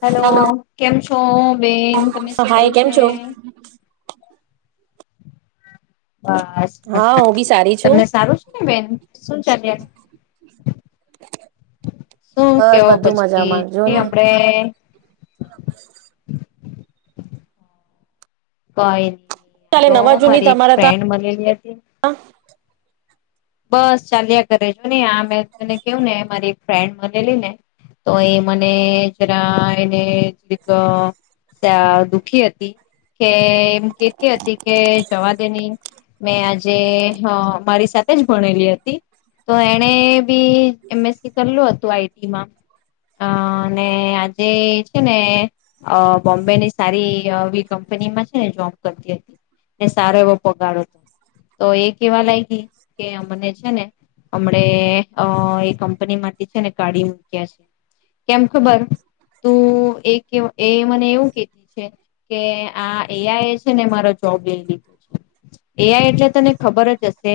Hello hello. કેમ છો બેન તમે હાય સારું કેમ છે? છો? બસ હા મજા હું બી સારી છું. તમને સારું છે ને બેન? શું ચાલ્યા શું બસ કેવો બધું પછી મજામાં જો ની ને. હમડે હમ ફાઇન ચાલે તો નવા જૂની મારી એક તમારા ફ્રેન્ડ મનેલી હતી તા બસ ચાલ્યા ઘરે જો ને આ મેં તને કેવું ને મારી ફ્રેન્ડ મનેલી ને તો એ મને જરા એને પ ક દુખી હતી કે એમ કેતી હતી કે જવા દેની મેં આજે મારી સાથે જ ભણેલી હતી તો એણે બી એમએસસી કરલું હતું આઈટીમાં અને આજે છે ને બોમ્બે ની સારી એ કંપનીમાં છે ને જોબ કરતી હતી સારો એવો પગાડો હતો તો એ કેવા લાગી કે અમને છે ને હમણે અ એ કંપની માંથી છે ને કાઢી મૂક્યા છે કેમ ખબર તું એ મને એવું કધી છે કે આ એઆઈ છે ને મારો જોબ લઈ લીધો છે એઆઈ એટલે તને ખબર જ હશે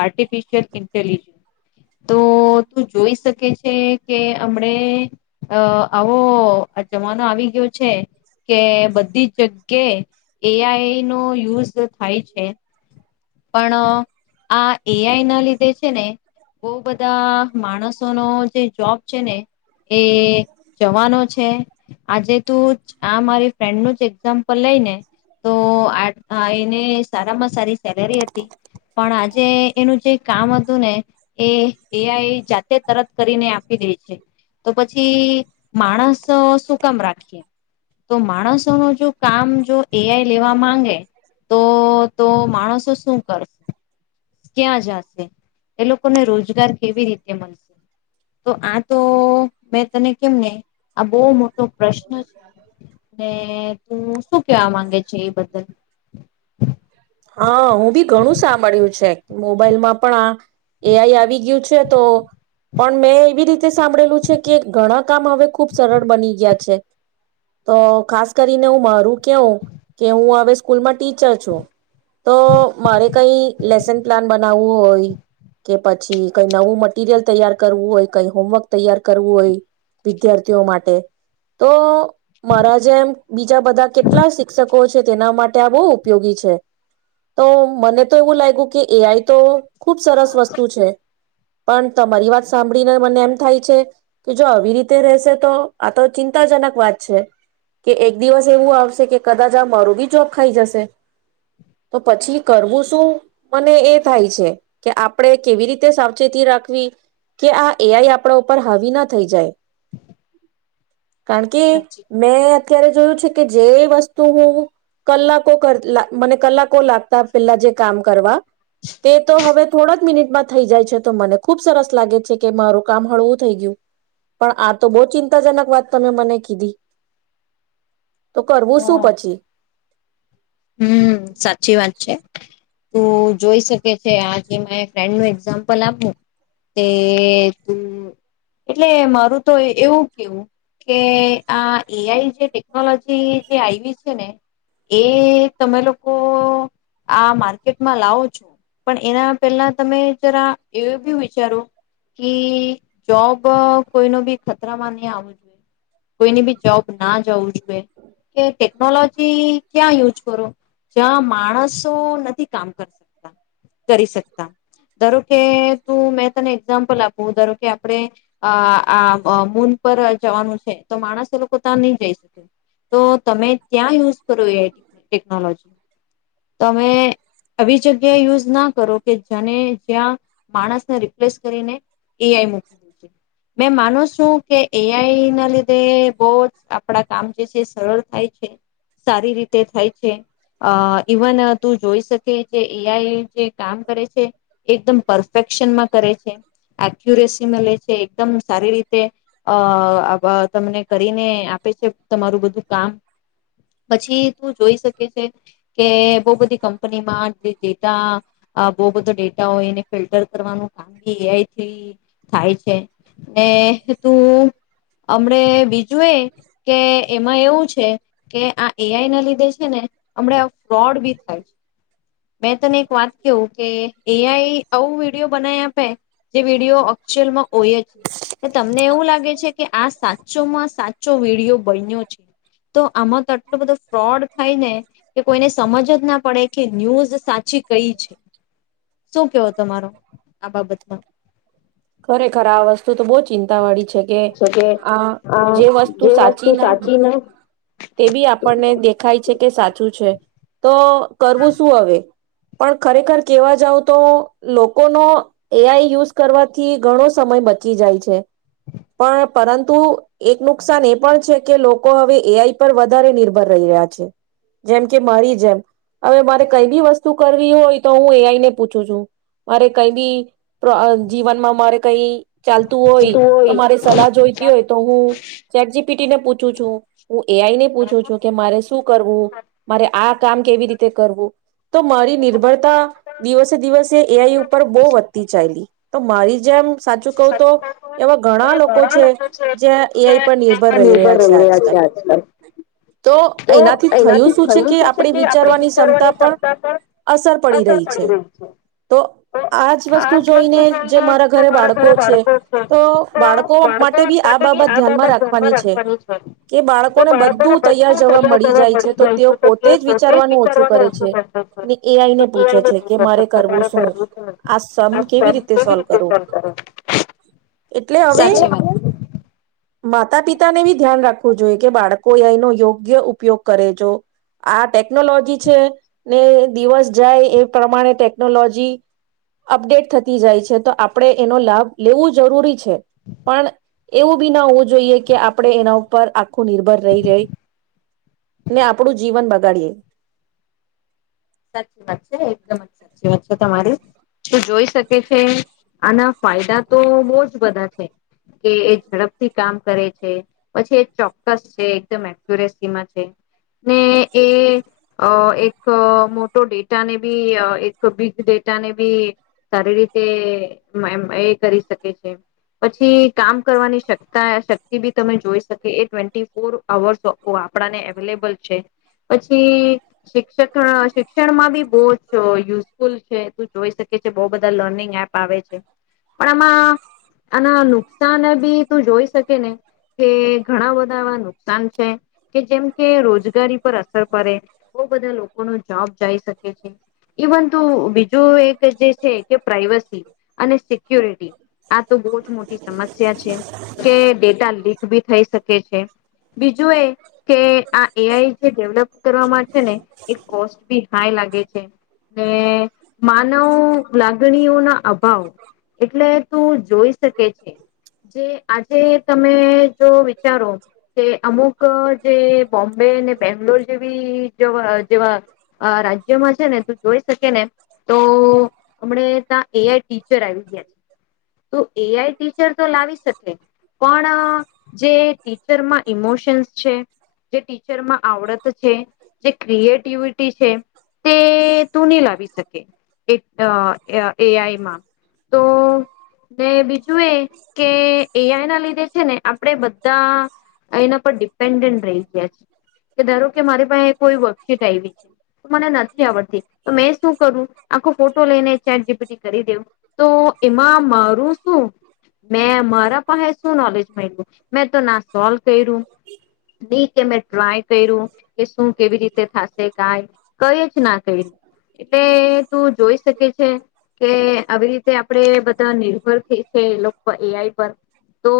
આર્ટિફિશિયલ ઇન્ટેલિજન્સ તો તું જોઈ શકે છે કે હમણે આવો જમાનો આવી ગયો છે કે બધી જગ્યાએ એઆઈ નો યુઝ થાય છે પણ આ એઆઈ ના લીધે છે ને બહ બધા માણસોનો જે જોબ છે ને એ જવાનો છે આજે તું આ મારી ફ્રેન્ડનું જ એક્ઝામ્પલ લઈ ને તો એને સારામાં સારી સેલેરી હતી પણ આજે એનું જે કામ હતું ને એ એઆઈ જાતે તરત કરીને આપી દે છે તો પછી માણસ શું કામ રાખીએ તો માણસોનું જો કામ જો એઆઈ લેવા માંગે તો તો માણસો શું કરશે ક્યાં જશે એ લોકોને રોજગાર કેવી રીતે મળશે તો આ તો મેં તને કેમને આ બહુ મોટો પ્રશ્ન તું શું કેવા માંગે છે એ બદલ હા હું બી ઘણું સાંભળ્યું છે મોબાઈલમાં પણ આ એઆઈ આવી ગયું છે તો પણ મેં એવી રીતે સાંભળેલું છે કે ઘણા કામ હવે ખુબ સરળ બની ગયા છે તો ખાસ કરીને હું મારું કેવું કે હું હવે સ્કૂલમાં ટીચર છું તો મારે કઈ લેસન પ્લાન બનાવવું હોય કે પછી કઈ નવું મટીિરિયલ તૈયાર કરવું હોય કઈ હોમવર્ક તૈયાર કરવું હોય વિદ્યાર્થીઓ માટે તો મારા જેમ બીજા બધા કેટલા શિક્ષકો છે તેના માટે ત્યાં બહુ ઉપયોગી છે તો મને તો એવું લાગ્યું કે એઆઈ તો ખુબ સરસ વસ્તુ છે પણ તમારી વાત સાંભળીને મને એમ થાય છે કે જો આવી રીતે રહેશે તો આ તો ચિં ચિંતાજનક વાત છે કે એક દિવસ એવું આવશે કે કદાચ આ મારું બી જોબ ખાઈ જશે તો પછી કરવું શું મને એ થાય છે કે આપણે કેવી રીતે સાવચેતી રાખવી કે આ એઆઈ આપણા ઉપર હાવી ના થઈ જાય કારણ કે સાચી મેં અ્યારે જોયું છે કે જે વસ્તુ હું કલા ક લ પેલા જે કામ કરવા હવે થો મિનિટ થઈ જાય છે તો મને ખુબ સરસ લાગે છે કે મારું કામ હળવું થઈ ગયું પણ આ તો બહુ ચિંતાજનક વાત તમે મને કીધી તો કરવું શું હા પછી હમ સાચી વાત છે તું જોઈ શકે છે આ જે ફ્રેન્ડ નું એક્ઝામ્પલ આપું તે તું એટલે મારું તો એવું કેવું કે આ એઆઈ જે ટેકનોલોજી જે આવી છે ને એ તમે લોકો આ માર્કેટમાં લાવો છો પણ એના પેલા તમે જરા એ બી વિચારો કે જોબ કોઈ ન બી ખતરામાં નહી આવવું જોઈએ કોઈની બી જોબ ના જવું જોઈએ કે ટેકનોલોજી ક્યાં યુઝ જ્યા માણસો નથી કામ કરીકતા કરી શકતા ધારો કે તું મેં તને એક્ઝામ્પલ આપું ધારો કે આપણેે આ મૂન પર જવાનું છે તો માણસો એ લોકો ત્યાં નહી જઈ શકે તો તમે ત્યાં યુઝ કરો એ ટેકનોલોજી તમે આવી જગ્યાએ યુઝ ના કરો કે જેને જ્યાં માણસને રિપ્લેસ કરીને એઆઈ મૂકી દું છે મે માનો છું કે એઆઈ ના લીધે બહ જ આપડા કામ જે છે સરળ થાય છે સારી રીતે થાય છે ઇવન તું જોઈ શકે જે એઆઈ જે કામ કરે છે એકદમ પરફેક્શનમાં કરે છે એક્યુરેસીમાં લે છે એકદમ સારી રીતે અ તમને કરીને આપે છે તમારું બધું કામ પછી તું જોઈ શકે છે કે બહુ બધી કંપનીમાં જે બહુ બધો ડેટાઓ એને ફિલ્ટર કરવાનું કામ બી એઆઈથી થાય છે ને તું હમને બીજું એ કે એમાં એવું છે કે આ એઆઈ ના લીધે છે ને હમ ફ્રોડ બી થાય છે મેં તને એક વાત કેું કે એઆઈ આવું વિડીિયો બનાવી આપે જે વિડીિયો અચઅલમાં હોય જ નહી તમને એવું લાગે છે કે આ સાચો માં સાચો વિડીિયો બન્યો છે તો આમાં તો આટલો બધો ફ્રોડ કે કોઈને સમજ જ ના પડે ન્યૂઝ સાચી કઈ છે શું કેવો તમારો આ બાબતમાં ખરેખર આ વસ્તુ તો બહુ ચિંતા વાળી છે કે આ જે વસ્તુ સાચી ના તે બી આપણને દેખાય છે કે સાચું છે તો કરવું શું હવે પણ ખરેખર કેવા જાવ તો લોકોનો એઆઈ યુઝ કરવાથી ઘણો સમય બચી જાય છે પણ પરંતુ એક નુકસાન એ પણ છે કે લોકો હવે એઆઈ પર વધારે નિર્ભર રહી રહ્યા છે જેમ કે મારી જેમ હવે મારે કઈ બી વસ્તુ શું કરવી હોય તો હું એઆઈને પૂછું છું મારે કઈ બી જીવનમાં મારે કઈ ચાલતું હોય તો મારી સલાહ જોઈતી હોય તો હું ચક પીટી ને પૂછું છું હું એઆઈ ને પૂછું છું કે મારે શું કરવું મારે આ કામ કેવી રીતે કરવું તો મારી નિર્ભરતા દિવસે દિવસે એઆઈ ઉપર બહુ વધતી ચાલલી તો મારી જમપ સાચું કહવ તો એવા ઘણા લોકો છે જે્યા એઆઈ પર નિર્ભર રહી રહ્યા છે આજકાલ તો એનાથી થયું શું છે કે આપણે વિચારવાની ક્ષમતા પણ અસર પડી રહી છે તો આજ વસ્તુ જોઈને જે મારા ઘરે બાળકો છે તો બાળકો માટે બી આ બાબત ધ્યાનમાં રાખવાની છે કે બાળકોને બધું તૈયાર જવા મળી જાય છે તો તેઓ પોતે જ વિચારવાનું ઓછું કરે છે ને એ આઈને પૂછે છે કે મારે કરવું શું આ સમ કેવી રીતે સોલ્વ કરવું એટલે હવે સાચી વાત માતા પિતા ને બી ધ્યાન રાખવું જોઈએ કે બાળકો એનો યોગ્ય ઉપયોગ કરે છેો આ ટેકનોલોજી છે ને દિવસ જાય એ પ્રમાણે ટેકનોલોજી અપડેટ થતી જાય છે તો આપણેે એનો લાભ લેવું જરૂરી છે પણ એવું બી ના હોવું જોઈએ કે આપણે એના ઉપર આખું નિર્ભર રહી જ ને આપણું જીવન બગાડીએ સાચી વાત છે એકદમ જ સાચી વાત છે તમારી તો જોઈ શકે છે આના ફાયદા તો બહુ જ બધા છે કે એ ઝડપથી કામ કરે છે પછી એ ચોક્કસ છે એકદમ એક્યુરેસીમાં છે ને એ એક મોટો ડેટાને બી એક બિગ ડેટાને બી સારી રીતે એ કરી શકે છે પછી કામ કરવાની શ શક્તિ બી તમે જોઈ શકે એ ટ્વેન્ટી ફોર અર્સ આપણાને અવેલેબલ છે પછી શિક્ષક શિક્ષણમાં બી બહુ યુઝફુલ છે તું જોઈ શકે છે બહુ બધા લર્નિંગ એપ આવે છે પણ આમાં આના નુકસાન બી તું જોઈ શકે ને કે ઘણા બધા એવા નુકસાન છે કે જેમ કે રોજગારી પર અસર પડે બહુ બધા લોકોનું જોબ જઈ શકે છે ઇવન તો બીજું એક જે છે કે પ્રાઈવસી અને સિક્યોરિટી આ તો બહુ જ મોટી સમસ્યા છે કે ડેટા લીક ી થઈ શકે છે બીજું એ કે આ એઆઈ જે ડેવલપ કરવાવામાં છે ને કોસ્ટ બી હાઈ લાગે છે ને માનવ લાગણીઓ ના અભાવ એટલે તું જોઈ શકે છે જે આજે તમે જો વિચારો કે અમુક જે બોમ્બે અને બેંગ્લોર જેવીવા જેવા રાજ્યમાં છે ને તું જોઈ શકે ને તો હમણે ત્યાં એઆઈ ટીચર આવી ગયા છે તો એઆઈ ટીચર તો લાવી શકે પણ જે ટીચરમાં ઈમોશન્સ છે જે ટીચરમાં આવડત છે જે ક્રિએટ િ છે તે તું ન લાવી શકે એઆઈમાં તો ને બીજું જુએ કે એઆઈ ના લીધે છે ને આપડે બધા એના પર ડિપેન્ડન્ટ રહી ગયા છીએ કે ધારો કે મારી પાસે કોઈ. છે તો મને નથી આવડતી તો મેં શું કરું આખો ફોટો લઈને ચેટ જેપીટી કરી દેવું તો એમાં મારું શું મે મારા પાસે શું નોલેજ મળ. મેં તો ના સોલ્વ કર્યું નહી કે મેં ટ્રાય કર્યું કે શું કેવી રીતે. ક કઈ જ ના ક એટલે તું જોઈ શકે છે કે આવી રીતે આપણેે બધા નિર્ભર થઈ છે એ એઆઈ પર તો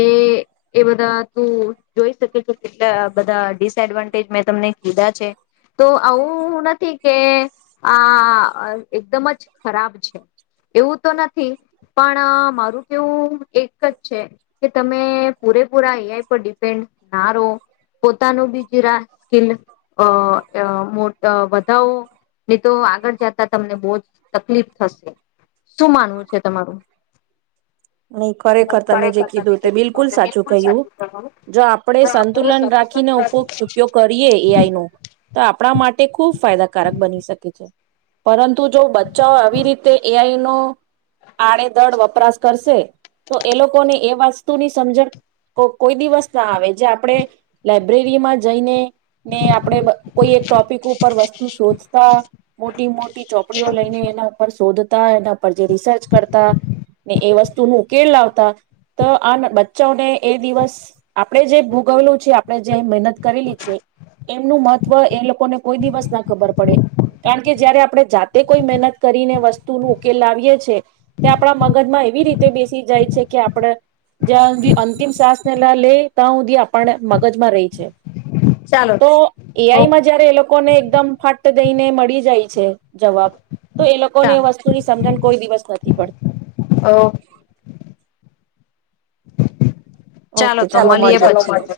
એ. કે એ બધા તું જોઈ શકે છે કેટલા બધા ડિસએડવાન્ટેજ મેં તમને. તો આવું નથી કે આ એકદમ જ ખરાબ છે એવું તો નથી પણ મારું કેવું એક જ છે કે તમે પૂરેપૂરા એઆઈ પર ડિપેન્ડ ના રહો પોતાનું બીજી સ્કીલ. અ મો વધાઓ ને તો આગળ જતા તમને બો જ તકલીફ થશે શું માનવું છે તમારું? નઇ ખરેખર તમે જે કીધું તે બિલકુલ સાચું કહ્યું જો આપડે સંતુલન રાખીને ઉપ ઉપયોગ કરીએ. એઆઈ નો તો આપણા માટે ખુબ ફાયદાકારક બની શકે છે. પરન શે તો એ લોકોને. એ વસ્તુની સમજણ કોઈ દિવસ ના આવે જે આપણે લાઈબ્રેરીમાં જઈને. ને આપડે કોઈ એક ટોપિક ઉપર વસ્તુ શોધતા મોટી મોટી ચોપડીઓ લઈને એના ઉપર શોધ શોધતા એના પર જે રિસર્ચ કરતા. ને એ વસ્તુ ન ઉકેલ લાવતા તો આ બચ્ચાને એ દિવસ આપણેે જે ભોગવેલુ છે આપણે જે મહેનત કરેલી છે એમનું મહત્વ એ લોકોને કોઈ દિવસ ના ખબર પડે કારણ કે જયારે આપણે જાતે કોઈ મહેનત કરીને વસ્તુ નો ઉકેલ લાવીએ છેએ તે આપણા મ મગજમાં એવી રીતે બેસી જાય છે કે આપડે જ્યાં સુધી અંતિમ સાસને લે ત્યાં સુધી આપને મગજમાં રહી છે. ચાલો તો તો એઆઈમાં જયારે એ લોકોને એકદમ ફાટ દઈને ને મળી જાય છે. જવાબ તો એ લોકોને એ ચાલો વસ્તુની સમજણ કોઈ દિવસ નથી પડતી. ઓ ચાલો ઓકે તો મળીએે મળીએ પછી.